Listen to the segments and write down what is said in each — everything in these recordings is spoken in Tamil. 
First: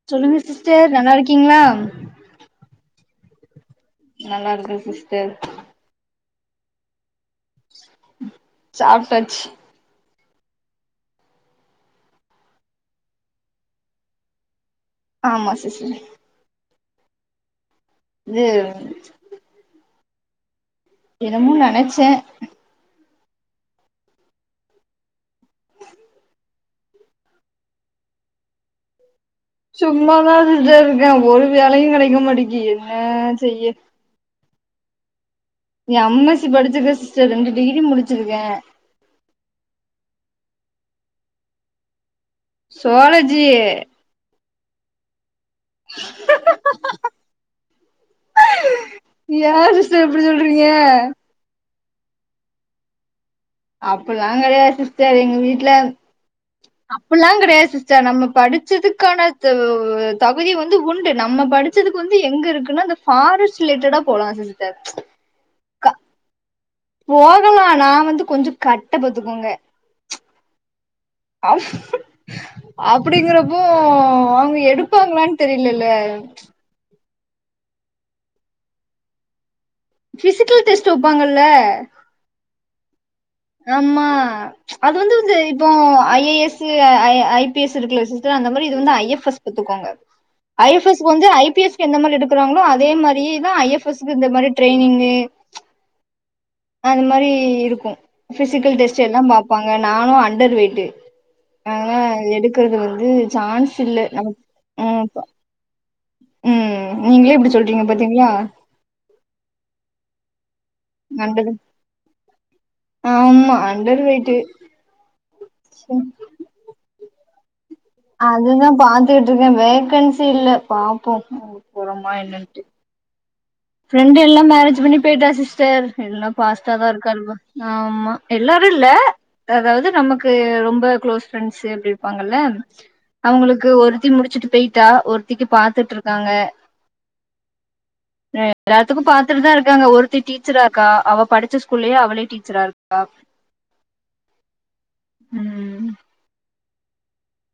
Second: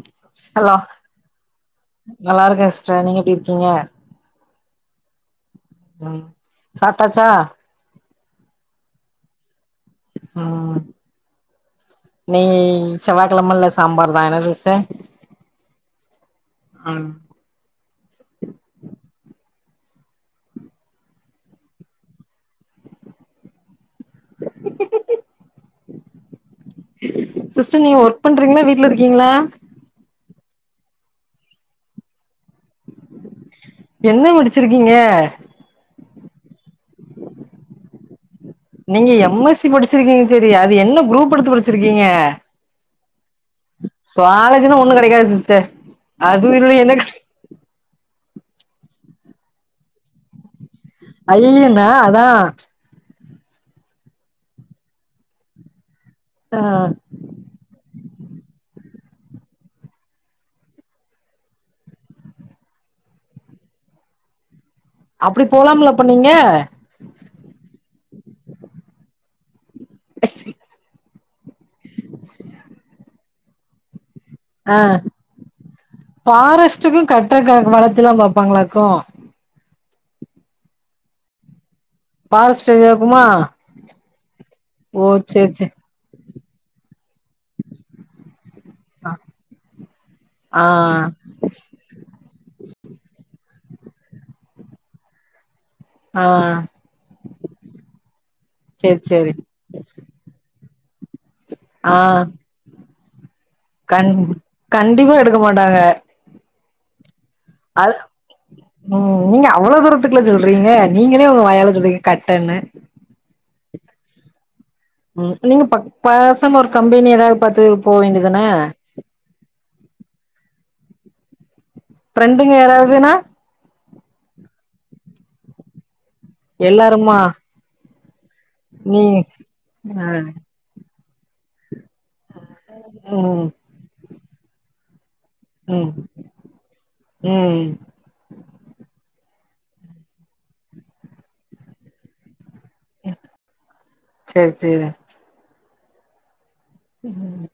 ச்சொல்லுங்க ஹலோ சிஸ்டர் நல்லார்கிங்ளா ட்ர எப்டி இருக்கீங்க. நல்லா இருக்க சிஸ்டர் சாப்டாச்சா சாப்டாச்சி உம் நெய் செவ்வாகெழமல்ல சாம்பார் தா என்ன சிஸ்டர் ஆமா சிஸ் அஹ் இது என்னமோ நெனைச்ச சிஸ்டர் நீங்க ஒர்க் பண்றிங்ளா வீட்ல இருக்கிங்ளா தா இருக்க ஒரு வேலயு கெடைக்க மாட்டிக்கு என்ன செய்ய ச்சிருக்கீங்க. எம்எஸ்சி படிச்சிருக்கே சிஸ்டர் ரெண்டு டிகிரி முடிச்சிருக்கே நீங்க எம் எஸ் சி படிச்சிருக்கீங்க சரி அது என்ன குரூப்பெடுத்து படிச்சிருகிங்க சுவாலஜி சுவாலஜினா ஒண்ணு கெடக்காது சிஸ்டர் அதுவு இல்லினா ஏ சிஸ்டர் இப்டி சொல்றீங்க அஹ் அதா அப்பில்லா கெடயாது சிஸ்டர் எங்க வீட்ல ஆ அப்புல்லா கெடயாது சிஸ்டர் நம்ம படிச்சதுக் க்கான தகுதி வந்து உண்டு நம்ம படிச்சதுக்கு வந்து எங்க இருக்குன அந்த ஃபாரஸ்ட் ரிலேட்டடா போலா சிஸ்டர் அப்டி போலாம்லா அப்ப நீங்க போதுலா நாவந்து கொஞ்சோ கட்ட பாத்துக்கோங்க எஸ் சி அப்டிங்கறப் அஸ் தெரியலல்ல ஃபாரஸ்ட்டுக்கு கட் [unintelligible] வளத்துதா பாப்பாங்களாக்கு ஃபிசிக்கல் டெஸ்ட் வப்பாங்கல்ல ஃபாரஸ்ட் ஏரியா ஆமா அது வந்துந்து சேரி இப்போ சேரி I A S I I P S இருக்குல சிஸ்டர் அந்த மாரி இது வந்து ஐ எஃப் எஸ் பாத்துக்கோங்க ஆ ஐ எஃப் எஸ் வந்து ஐ பி எஸ் எந்த மாரி எடுக்கறாங்களோ அதே மாரியேதா ஐ எஃப் இந்த மாரி ட்ரெயினிங்கு ஆ அது மாரி இருக்கு ஃபிசிக்கல் சேரி டெஸ்ட் எல்லா சேரி பாப்பாங்க நானு அண்டர் வெயிட்டு ஆ ஆனா எடுக்கறது வந்து சான்ஸ் இல்ல கண் உம் கண்டிப்பா எடுக்க மாட்டாங்க உம் அது உம் நீங்க அவ்ளோ தூரத்துக் சொல்றீங்க நீங்களே உங்க அண்டர் வாயால சொல்றீங்க கட்டனு அன்டர் வெயிட்டு நீங்க பக் பேசாம ஒரு கம்பெனி எதாவது பாத்து போ வேண்டியதான அதுதா பாத்துட்டு இருக்க வேகன்சி இல்ல பாப்போ போறோமா ஃப்ரெண்டுங்க என்னன்ட்டு யாராவதுனா ஃப்ரெண்டு எல்லா மேரேஜ் பண்ணி போயிட்டா சிஸ்டர் எல்லா பாஸ்டா தா எல்லாருமா இருக்காலுவோ ஆமா எல்லாரு இல்ல நீ அதாவது ஆ நமக்கு ரொம்ப க்ளோஸ் ஃரெண்ட்ஸ் அப்டி ப்பாங்கல்ல ம் அவுங்களுக்கு ஒருத்தி முடிச்சிட்டு போயிட்டா ஒருத் திக்கு ம் பாத்துட்ருக்காங்க ம் எல்லாத்துக்கு பாத்துட்டு தா இருக்காங்க ஒருத்தி டீச்சரா இருக்கா அவ படிச்ச ஸ்கூல்லே அவளே டீச்சரா இரு சேரி சேரி [unintelligible] உம் ம்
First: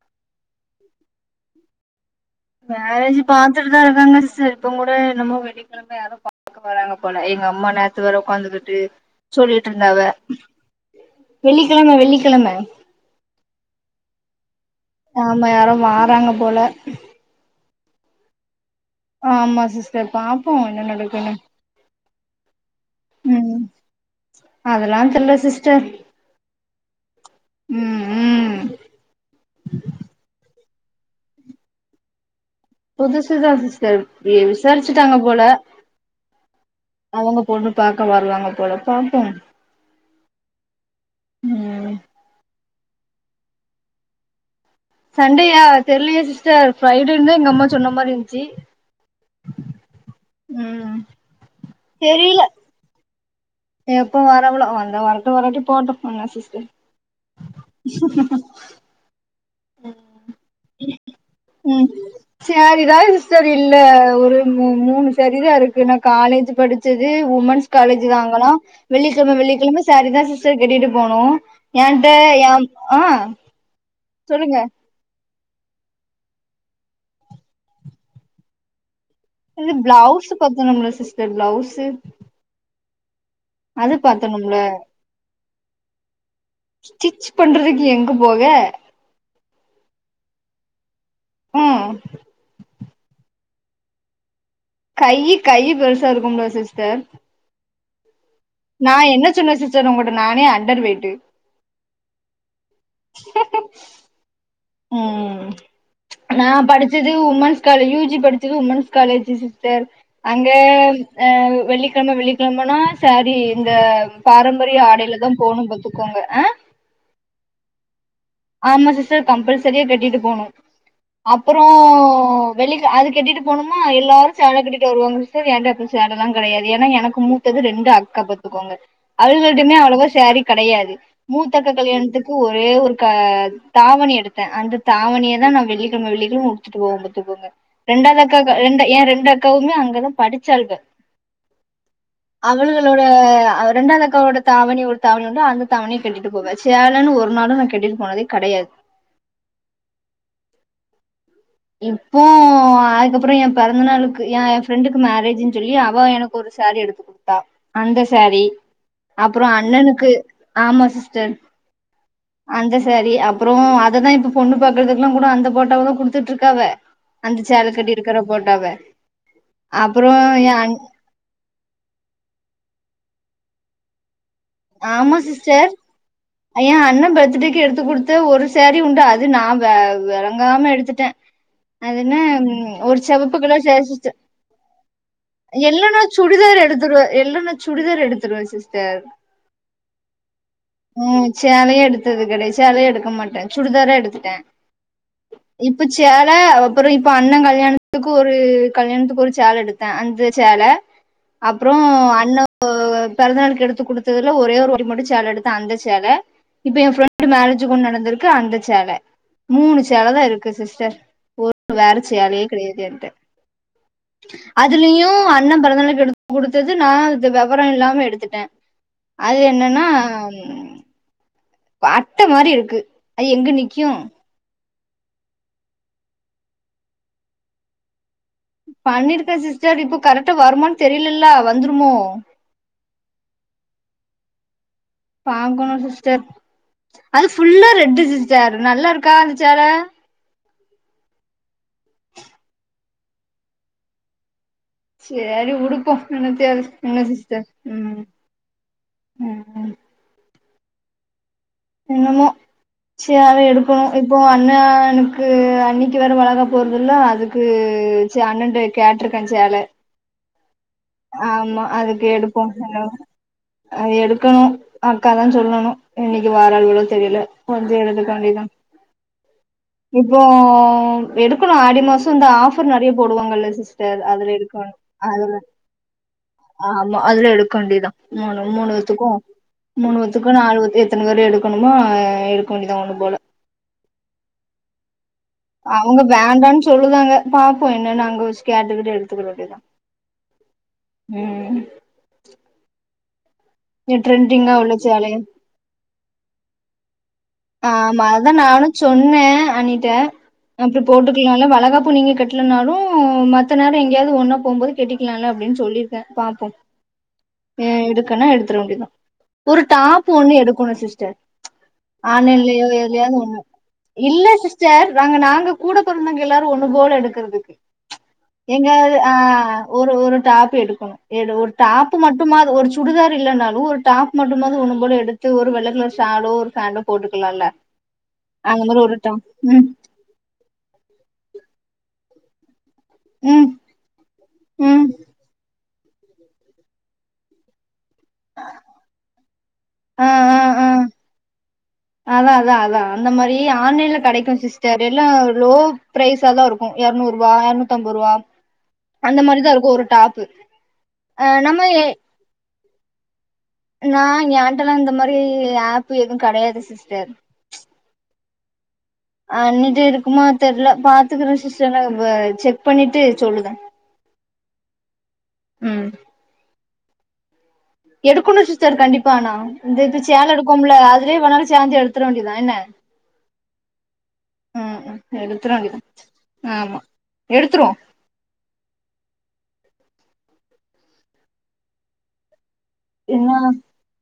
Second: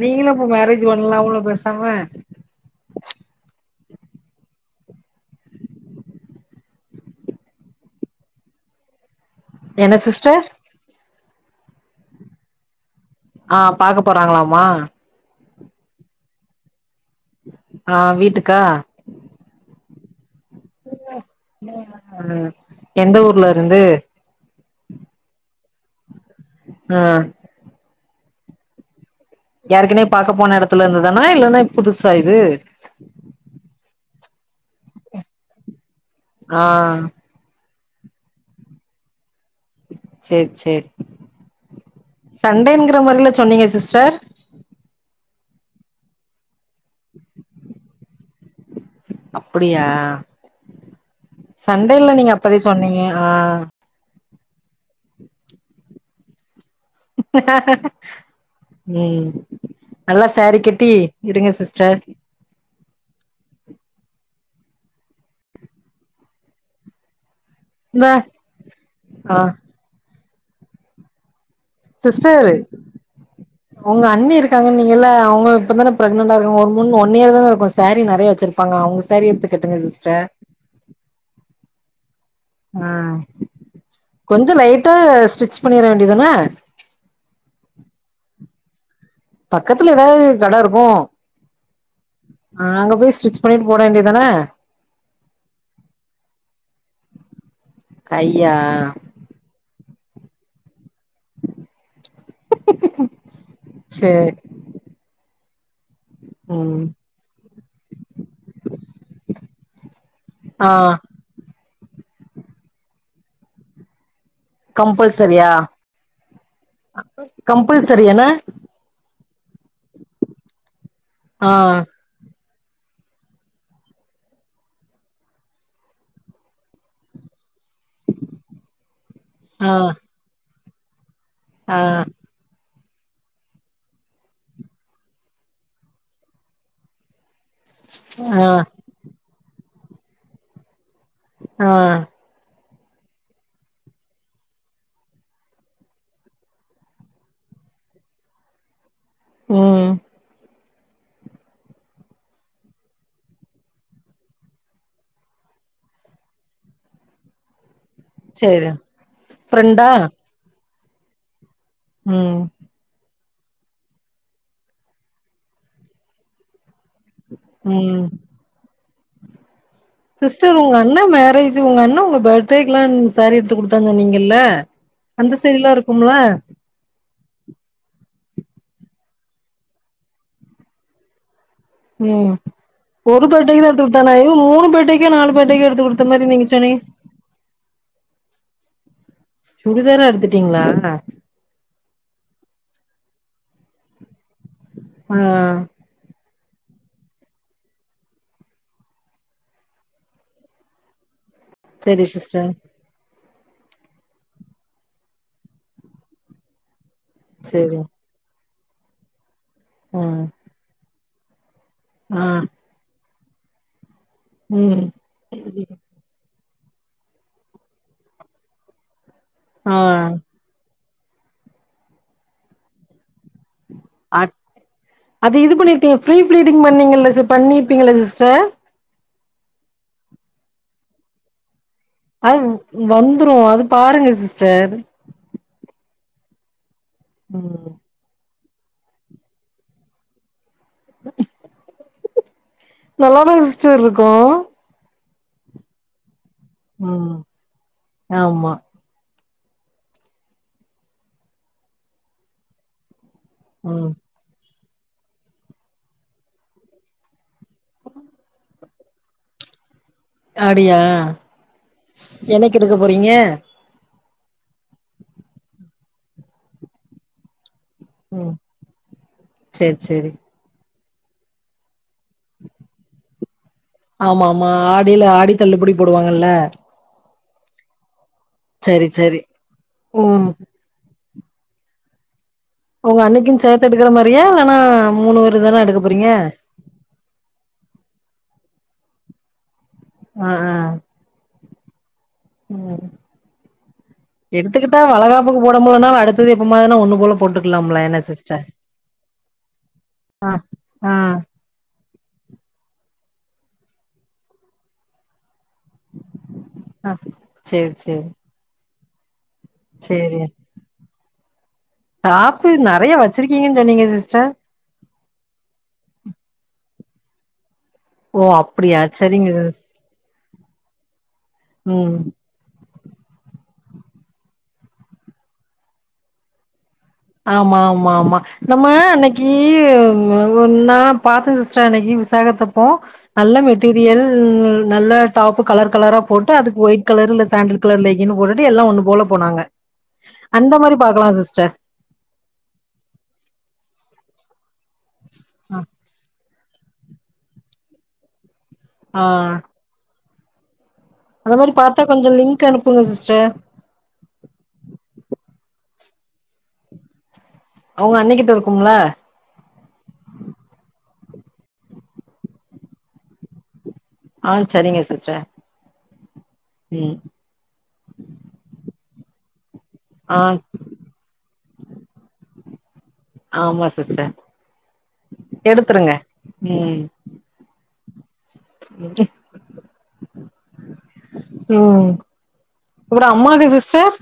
நீங்களு அப்ப மேரேஜ் பண்ணலாம்லா பேசாம மேரேஜ் பாத்துட்டு தா இருக்காங்க சிஸ்டர் இப்ப கூட என்னமோ வெள்ளிக்கெழம யாரோ வராங்க போல எங்க அம்மா நேத்து வேர உக்காந்துக்குட்டு சொல்லிட்டு என்ன இருந்தாவ சிஸ்டர் வெள்ளிக்கிழம வெள்ளிக்கிழம ஆ பாக்க போறாங்களமா ஆமா யாரோ வாறாங்க போல ஆ வீட்டூக்கா ஆமா சிஸ்டர் பாப்போ என்ன நடக்குனு ம் எந்த ஊர்ல இருந்து அதெலா தெர்ல சிஸ்டர் ஆ ம் ம் இதுல இந்துதானா இல்லனா புதுசா இது ஏ விசாரிச்சுட்டாங்க போல ஆ அவங்க பொண்ணு பாக்க வருவாங்க போல பாப்போ சேரி சேரி ம் சண்டேங்க ந்த மாறில சொன்னீங்க சிஸ்டர் சண்டேயா தெரியலயே சிஸ்டர் ஃப்ரை டேனு எங்கம்மா சொன்ன மாறி இருந்ச்சு அப்புடியா ம் சண்டேல்ல நீங்க தெரில அப்பவே சொன்னீங்க ஆ எப்ப வரவளோ வந்தா வரட்டு வராட்டி போட்டு என்ன சிஸ்டர் ம் நல்லா சாரீ கட்டி இருங்க ம் சிஸ்டர் சேரிதா சிஸ்டர் இல்ல ஒரு ஒரு மூ மூணு சாரிதா இருக்கு நா காலேஜ் படிச்சது உமன்ஸ் காலேஜ் இந்த வாங்களா வெள்ளிகெலம ஆ வெள்ளிக்கெலம சாரி தா சிஸ்டர் கெட்டிட்டு போணு ஏன்ட சிஸ்டர் ஏம் ஆ உங்க அண்ணி சொல்லுங்க இருக்காங்க நீங்கல்ல அவுங்க இப்ப தான பிரெக்னன்டா இருக்கங்க ஒரு மூணு ஒன் இயர் தான இருக்கு சாரீ நெறையா வச்சிருப்பாங்க அவுங்க சாரீ எடுத்து இது கட்டுங்க சிஸ்டர் ப்ளவுஸ் பத்தனும்ல சிஸ்டர் ப்ளவுஸு ஆ கொஞ்சோ லைட்டா ஸ்டிச் பண்ணிர வேண்டியதான க்கு போக பக்கத்துல ஏதாவது கட இருக்கு ஆ அ அங்க போய் ஸ்டிச் பண்ணிட்டு போட வேண்டிய தான கை கை பெருசா இருக்கும்ல சிஸ்டர் கையா நா என்ன சொன்ன சிஸ்டர் ஒங்கட்ட நானே அண்டர் வெயிட்டு சேரி ம் நா ம் படிச்சது உமன்ஸ் காலஜ் யூ ஜி படிச்சது உமன்ஸ் காலேஜி சிஸ் சர் அங்க ஆ வெள்ளிக்கழம வெள்ளிக்கழமனா சாரீ இந்த பாரம்பரிய ஆடையில தா கம்பல்சரியா போணு பாத்துக்கோங்க ஆ கம்பல்சரி என்ன து கம்பல்சரியா கட்டிட்டு போனு ஆ அப்பறோ வெள்ளிக்க அது கட்டிட்டு போணுமா எல்லாரு சேல கட்டிட்டு வருவாங்க சார் என்ட அப்ப சேலலா கடயாது ஏன்னா எனக்கு மூ து ரெண்டு அக்கா பாத்துக்கோங்க ஆ அவுள்கள்டிமே அவ்ளோவா சாரி கெடையாது மூத்தக்கா ஆ கல்யாணத்துக்கு ஒரே ஒரு கா தாவணி எடுத்த அந்த தாவணிய தா நா வெள்ளிக்கெழம வெள்ளிக்கெழம உடுத்துட்டு போவ பாத்துக்கோங்க ரெண்டாவது ஆ அக்கா ரெண்டு ஏ ரெண்டு அக்காவுமே அங்கதா படிச்சாளுக ஆ அவள்களோட ரெண்டாது அக்காவோட தாவணி ஒரு தாவணி உண்டு அந்த தாவணியு கட்டிட்டு போவ சேலன்னு ஒரு நாளு நா கெட்டிட்டு போனதே கடயாது ம் இப்போ அதுக்கப்றோ ஏ பெறந்த நாளுக்கு ஏ என் ஃப்ரெண்டுக்கு மேரேஜ்ன்னு சொல்லி அவ எனக்கு ஒரு சாரி எடுத்து குடுத்தா அந்த சாரி சேரி அப்றோ ஃப்ரெண்டா அண்ணனுக்கு ஆமா சிஸ்டர் ம் அந்த சாரி அப்றோ அததா இப்ப பொண்ணு பாக்கறதுக்குலா கூட அந்த ஃபோட்டாவ தா கொடு த்துட்டு இருக்காவ அந்த சேல கட்டி ம் இருக்கற ஃபோட்டோவ சிஸ்டர் உங்க அண்ணா மேரேஜ் உங்க அண்ணா உங்க பர்த்டே எல்லா சாரி எடுத்து குடுத்தாங்க நீங்க ல்ல ஆமா அந்த சேரியல்ல இருக்கும்ல த்டேக்கு எடுத்து கொடுத்த ஒரு சாரீ உண்டு அது நா வே வெளங்காம எடுத்துட்ட அது என்னா ம் ஒரு பர்த்டேக்கு செவப்புகலர் தா எடுத்து சேசிச்ச குடுத்தானா ஐயோ மூணு பர்த்டேக்கோ நாலு பர்த்டேக்கோ எடுத்து என்னன்னா குடுத்த மாரி நீங்க சுடிதார் எடு சொன்னீங்க த்ருவ எல்லன சுடிதார் எடுத்துருவ சிஸ்டர் சுடிதாரா எடுத்துட்டீங்களா ம் சேலயே எடுத்தது கெடை சேலயே எடுத் எடுக்க மாட்டே சுடிதாரா எடுத்துட்டே ஆ இப்ப சே ல அப்றோ இப்ப அண்ண கல்யாணத்துக்கு ஒரு கல்யாணத்துக்கு ஒரு சேல எடுத்தே அந்த சேல அப்றோ செரி அண்ண சிஸ்டர் பெறந்த நாளுக்கு எடுத்து குடுத் ல ஒரே ஒரு வாட்டி மட்டு சேல எடுத்த அந்த சேல இப்ப என் ஃபிரெண்ட் மேரேஜ் செரி கொண்டு நடந்திருக்கு அந்த சேல மூணு ஆ சேல தா இருக்கு சிஸ்டர் ஒரு வேற ஆ சேலயே கெடையாது என்ட்ட ம் அதுலயு அண்ண பிறந்தநாளைக்கு எடுத்து குடுத்தது நா இந்த வெவர இல்லாம எடுத்துட்டே அது ஆ என்னன்னா பா அட்ட மாரி இருக்கு அது எங்க நிக்கு அட் அது இது பண்ணிருக்கீங் ஃப்ரீ ப்ளீடிங் பண்ணீங்கள பண்ணிருப்பீங்கள சி்ஸ்டர் பண்ணிருக்கே சிஸ்டர் இப்ப கரெக்டா வருமானு தெரிலலே அது வந்துரு அது பாருங்க சிஸ்டர் பாக்கணு சிஸ்டர் அது ஃபுல்லா ம் ரெட்டு சி ஸ்டார் நல்லா இருக்கா அந்தச்சேல நல்லாத சிஸ்டர் இருக்கு செரி உடுப்போ என்னத்தயாது என்ன ம் சிஸ்டர் ம் ஆமா ம் ம் என்னமோ சேல எடுப்போ ம் இப்போ அண்ண ஆ எனக்கு அன்னிக்கு வேற வளகாப்பு வருதுல்ல அதுக்கு சே அண்ணன்ட கேட்ருக்கே சேல ல அப்டியா ஆமா அதுக்கு எடுப்போ என்னைக்கு எடுக்க என போறீங்க அ எடு க்கணு அக்கா தா சொல்லணு என்னைக்கு வாரால்களோ தெரியல வந்து எடுத்துக ம் வேண்டிதா செரி செரி இப்போ எடுக்கணு ஆடி மாச இந்த ஆஃபர் நெறைய போடுவாங்கல்ல சிஸ் ஆமா ஆமா ஆடியில ஆடி தள்ளுபடி போடுவாங்கல்ல ஆமா அதுல எடுக்க வேண்டிதா மூனு செரி மூனுவேத்துக்கு செரி ம் மூனுவேத்துக்கு [unintelligible] த்னபேரு எடுக்கணுமோ எடு உங்க அன்னிக்கு சேத்து எடுக்குற மாரியா இல்லனா மூணுவே அவங்க வேண்டான்னு சொல்லுதாங்க பாப்போ என்னன்னு அங்க வச்சு கேட்டுக்கிட்டு எடுத்துக்க வேண்டிதா ஆ ஆ ம் ட்ரெண்டிங்கா உள்ள எடுத்துக்கிட்டா சேலைய வளகாப்புக்கு போட முன்னனாலு அடுத்தது எப்ப மாரினா ஒண்ணு போல போட்டுக்கலாம்ல என்ன ஆமா அததா சிஸ்டர் நானு சொன்னே அன்னிட்ட ஆ அப்டி ஆ போட்டுக்கலால்ல வளகாப்பு நீங்க கட்லனாலு ம் மத்த நேர எங்கேயாவது ஒன்னா போம்போது கெட்டிக்கலால அப்டின்னு சொல்லிருக்கே பாப்போ ஆ சேரி சேரி கண்டிப்பா ஒரு டாப்பு சேரி ஒண்ணு எடுக்கணு சிஸ்டர் டாப்பு ஆன்லைன்லயோ நெறைய எதுலயாது ஒண்ணு வச்சிருக்கீங்கன்னு சொன்னீங்க இல்ல சிஸ்டர் சிஸ்டர் நாங்க நாங்க கூட பிறந்தவங்க எல்லாரு ஒன்னு போல எடுக்குறதுக்கு ஓ ஏங்கா அப்டியா சரிங்க ஆஹ் சிஸ் ஒரு ஒரு டாப்பு எடுக்கணு ஏதோ ஒரு டாப் ம் மட்டுமாது ஒரு சுடுதார் இல்லன்னாலு ஒரு டாப் மட்டும்மாது ஒன்னு போல எடுத்து ஒரு வெள்ளக்கலர் ஷாலோ ஒரு பேண்டோ ஆமா ஆமா ஆமா நம்ம ஒரு டாப் அன்னைக்கு ம் ஒரு நாள் பாத்தே சிஸ்டர் அன்னைக்கு விசாகத் அப்போ நல்ல ம் மெட்டீரியல் ம் நல்ல டாப்பு கலர் கலரா போட்டு அதுக்கு ஒயிட் கலர் இல்ல சாண்டில் கலர் லெகின் போட்டுட்டு எல்லா ஒண்ணு போல போனாங்க ஆ ஆ அந்த ஆ மாரி பாக்கலா சிஸ்டர் அதா அதா அதா அந்த மாரி ஆன்லைன்ல கிடைக்கும் சிஸ்டர் எல்லா லோ ப்ரைஸா தா இருக்கு ம் இறநூறுபா இறநுத்தம்பதுறுபா அந்த மாரிதா இருக்கும் ஒரு டாப்பு ஆ அந்தமாரி பாத்தா நம்ம கொஞ்சம் லிங்க் அனுப்புங்க சிஸ்டர் நா ஏன்ட்டல்லா இந்த மாரி ஆப்பு எதுவு கிடயாது சிஸ்டர் உங்க அண்ணிக்கிட்ட இருக்கும்ல அண்ணிட்ட இருக்குமா தெரியல பாத்துக்குறேன் சிஸ்டர் நா செக் பண்ணிட்டு சொல்லுத ஆஹ் சரிங்க சிஸ்டர் ம் உம் எடுக்கணும் சிஸ்டர் கண்டிப்பா ஆனா இந்த இது ஆ சேல எடுக்கோம்ல அதுலயே வேணாலு சேந்து எடுத்திட வேண்டியதுதான் என்ன ஆமா சிஸ்டர் ம் ம் எடுத்துற வேண்டியதா எடுத்துருங்க ஆமா உம் எடுத்துருவோ உம் அப்புறம் அம்மாக்கு சிஸ்டர்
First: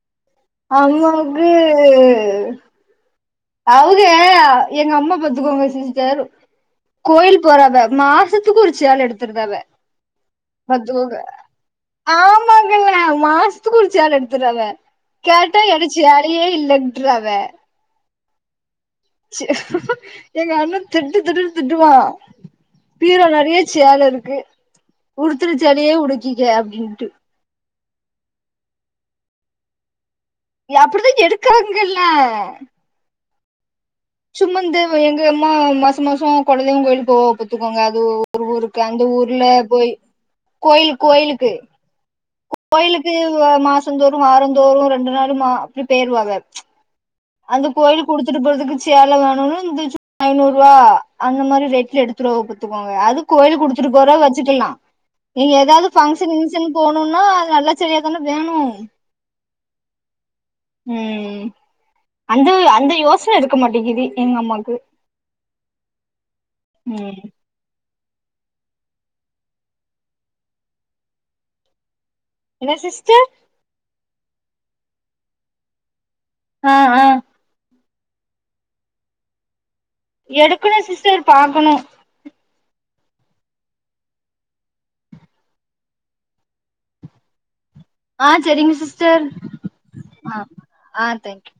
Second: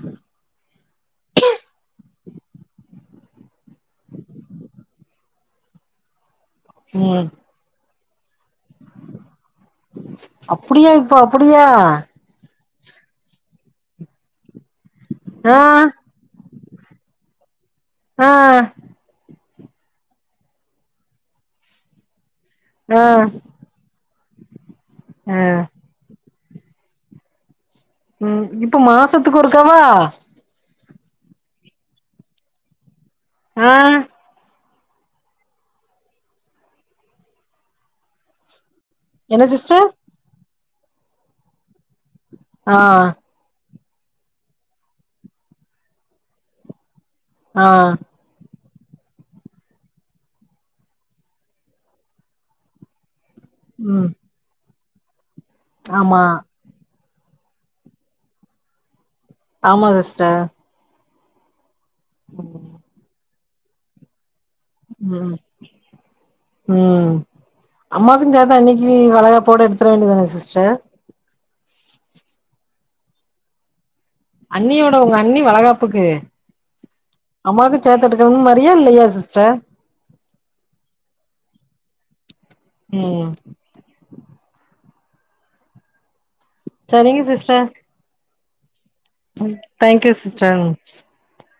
அவுங்க வந்து அவுக எங்க அம்மா பாத்துக்கோங்க சிஸ்டர் ம் கோயில் போறக மாசத்து க்கு ஒரு சேல எடுத்துருதாவ அப்படியா பாத்துக்கோங்க இப்ப அப்படியா ஆமாங் மாசத்துக்கு ஒரு சேலை எடுத்துறாவ ஆ கேட்டா என்ட சேலையே இல்ல ன்ட்ராவ ஆஹ் எங்க அண்ண திட்டு திட்டுன்னு திட்டுவான் ஆ பீரோ நிறைய சேல இருக்கு ஆ உடுத்துன சேலையே உடுக்கிக அப்படின்ட்டு உம் இப்ப மாசத்துக்கு ஒருக்காவா அப்படிதான் எடுக்காங்கல்ல ஆஹ் சும்ம இந்த எங்க அம்மா மாசம் மாசம் குல தெய்வம் கோயிலுக்கு போவாக பாத்துக்கோங்க அது ஒரு ஊருக்கு அந்த என்ன ஊர்ல சிஸ்டர் போய் கோயில் கோயிலுக்கு ஆ கோயிலுக்கு மாசந்தோறும் வாரந்தோறும் ரெண்டு நாளு அப்டி பேயிருவாக ஆ அந்த கோயிலுக்கு உடுத்துட்டு போறதுக்கு சேல வேணும்னு ஐநூறு ரூபா அந்த மாதிரி ரேட்ல எடுத்திருவாக பாத்துக்கோங்க அதுக்கு கோயில் உடுத்துட்டு ம் போராவ வச்சுக்கலாம் இல்ல ஏதாவது ஆமா பங்க்ஷன் கிங்ஷன் போ போனும்னா அது நல்லா சேலயாதானே வேணும் ஆமா சிஸ்டர் உம் அந்த அந்த யோசனை இருக்க மாட்டேங்குது எங்க அம்மா உம் உம் ம் அம்மாக்கும் சேத்து அண்ணிக்கு வளகாப்போட எடுத்துர வேண்டியதானே சிஸ்டர் என்ன சிஸ்டர் அண்ணியோட உங்க அண்ணி வளகாப்புக்கு ஆஹ் ஆஹ் அம்மாக்கு சேத்து எடுக்கன்னு மரியா இல்லையா சிஸ்டர் எடுக்கணு சிஸ்டர் பாக்கணு ம் சரிங்க சிஸ்டர் ஆ சரிங்க சிஸ்டர் தேங்க்யூ ஆ சிஸ்டர் ஆ தேங்க்யூ